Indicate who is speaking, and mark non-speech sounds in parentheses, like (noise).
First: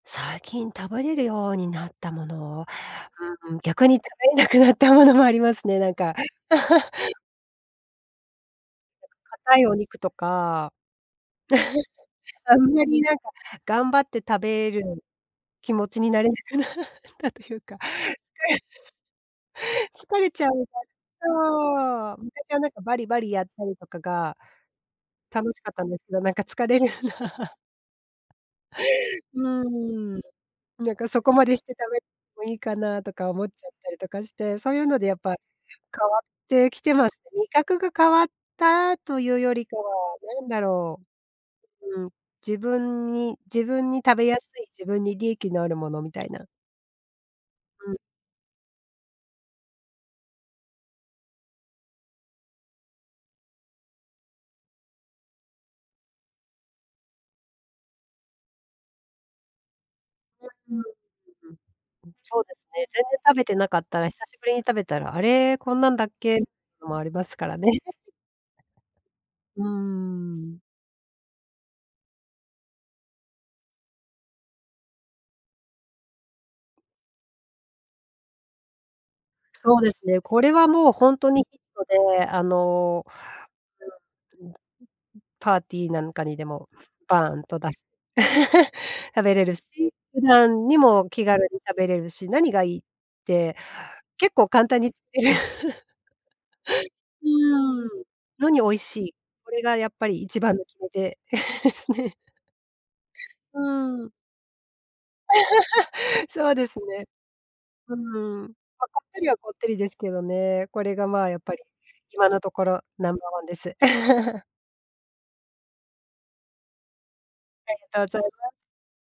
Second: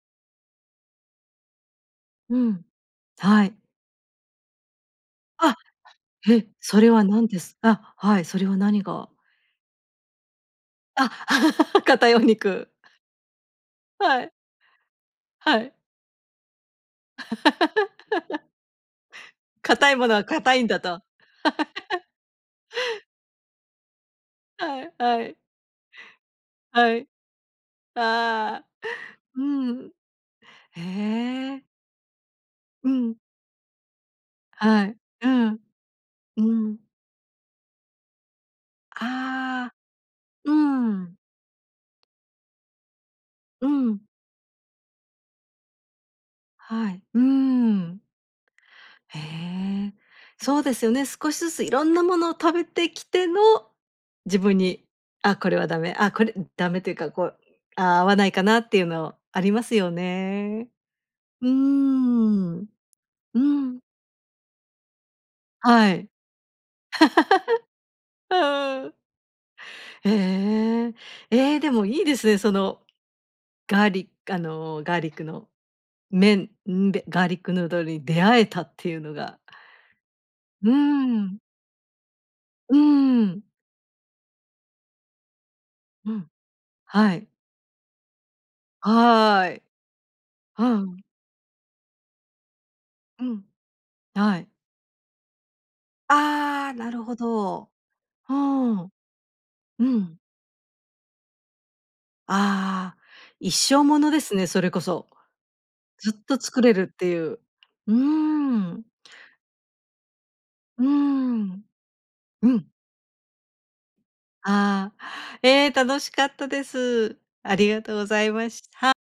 Speaker 1: 最近食べれるようになったも
Speaker 2: う
Speaker 1: のを、
Speaker 2: ん、は
Speaker 1: う
Speaker 2: い。
Speaker 1: ん、逆に食べれなくなったものもありま
Speaker 2: あ！
Speaker 1: すね、なんか。
Speaker 2: へ、それ
Speaker 1: (laughs)
Speaker 2: は何ですあ、はい、それは何が？
Speaker 1: 硬いお肉とか。
Speaker 2: あ、(laughs) 硬いお
Speaker 1: (laughs) あん
Speaker 2: 肉。
Speaker 1: まりなんか、頑張って
Speaker 2: はい。
Speaker 1: 食べる
Speaker 2: は
Speaker 1: 気
Speaker 2: い。
Speaker 1: 持ちになれなくなったというか。
Speaker 2: (laughs)
Speaker 1: (unintelligible)
Speaker 2: 硬いもの
Speaker 1: 疲
Speaker 2: は
Speaker 1: れちゃ
Speaker 2: 硬い
Speaker 1: う
Speaker 2: ん
Speaker 1: か
Speaker 2: だと。(laughs)
Speaker 1: そう、むたかなんかバリバリやったりとかが
Speaker 2: はいはい。
Speaker 1: 楽しかったんですけど、なんか疲れる。
Speaker 2: はい。
Speaker 1: (laughs)
Speaker 2: ああ、うん。
Speaker 1: うん。
Speaker 2: へ
Speaker 1: なんかそこまでし
Speaker 2: え。
Speaker 1: て食べもいいか
Speaker 2: う
Speaker 1: なと
Speaker 2: ん。
Speaker 1: か思っちゃったりとかして、そうい
Speaker 2: は
Speaker 1: う
Speaker 2: い、
Speaker 1: のでやっ
Speaker 2: う
Speaker 1: ぱ、
Speaker 2: ん、
Speaker 1: 変わっ
Speaker 2: う
Speaker 1: てき
Speaker 2: ん。
Speaker 1: てます。味覚が変わったというより
Speaker 2: あ
Speaker 1: か
Speaker 2: あ、
Speaker 1: は、なん
Speaker 2: う
Speaker 1: だろ
Speaker 2: ん。
Speaker 1: う。うん、自分に自
Speaker 2: う
Speaker 1: 分に
Speaker 2: ん。
Speaker 1: 食べやすい、自分に利益のあるものみたいな。
Speaker 2: はい。うー
Speaker 1: うん。
Speaker 2: ん。へえ、そうですよね。少しずついろんなものを食べてきての、自分に「あ、これはダメ」あ、これダメというかこう「あ、合わないかな？」っていうのありますよ
Speaker 1: (unintelligible) う
Speaker 2: ね。
Speaker 1: うん。
Speaker 2: うー
Speaker 1: うん、そうです
Speaker 2: ん。
Speaker 1: ね、全然食
Speaker 2: う
Speaker 1: べてなか
Speaker 2: ん。
Speaker 1: ったら、久しぶりに食べたら「あれ、こんな
Speaker 2: は
Speaker 1: んだ
Speaker 2: い。
Speaker 1: っけ？」のもありますからね。(laughs)
Speaker 2: (laughs) うーん。
Speaker 1: うー
Speaker 2: え、
Speaker 1: ん。
Speaker 2: ええ。え、でもいいですね、そのガリあの、ガーリックの麺、うんべガーリックヌードルに出会えたっていうのが。
Speaker 1: そうですね。これは
Speaker 2: うー
Speaker 1: もうほんと
Speaker 2: ん。
Speaker 1: にヒットで、あ
Speaker 2: う
Speaker 1: の
Speaker 2: ん。
Speaker 1: (unintelligible) うん。う、うん。パーティーな
Speaker 2: う
Speaker 1: んか
Speaker 2: ん、
Speaker 1: にでも、
Speaker 2: はい。
Speaker 1: バーンと出し (laughs) 食べれ
Speaker 2: は
Speaker 1: る
Speaker 2: い。
Speaker 1: し、普
Speaker 2: う
Speaker 1: 段に
Speaker 2: ん。
Speaker 1: も気軽に食べれるし、何がいいっ
Speaker 2: うん、
Speaker 1: て、結
Speaker 2: は
Speaker 1: 構
Speaker 2: い。
Speaker 1: 簡単に (laughs)
Speaker 2: ああ、なるほ
Speaker 1: う
Speaker 2: ど。
Speaker 1: ん。
Speaker 2: う
Speaker 1: のに美味
Speaker 2: ん。
Speaker 1: しい。これが
Speaker 2: う
Speaker 1: やっぱ
Speaker 2: ん。
Speaker 1: り一番の決め手 (laughs) すね。
Speaker 2: ああ、一生も
Speaker 1: う
Speaker 2: の
Speaker 1: ん。
Speaker 2: ですね、それこそ。ずっ
Speaker 1: (laughs)
Speaker 2: と
Speaker 1: そう
Speaker 2: 作
Speaker 1: で
Speaker 2: れ
Speaker 1: す
Speaker 2: るっ
Speaker 1: ね。
Speaker 2: ていう。うー
Speaker 1: うん。ま
Speaker 2: ん。
Speaker 1: あ、こってりはこってりですけどね。こ
Speaker 2: うー
Speaker 1: れがまあ、やっぱり、
Speaker 2: ん。
Speaker 1: 今のと
Speaker 2: う
Speaker 1: こ
Speaker 2: ん。
Speaker 1: ろ、ナンバーワンです。(laughs)
Speaker 2: ああ、ええ、楽しかったです。あり
Speaker 1: あり
Speaker 2: がとう
Speaker 1: と
Speaker 2: ご
Speaker 1: うざい
Speaker 2: ざいま
Speaker 1: ま
Speaker 2: しは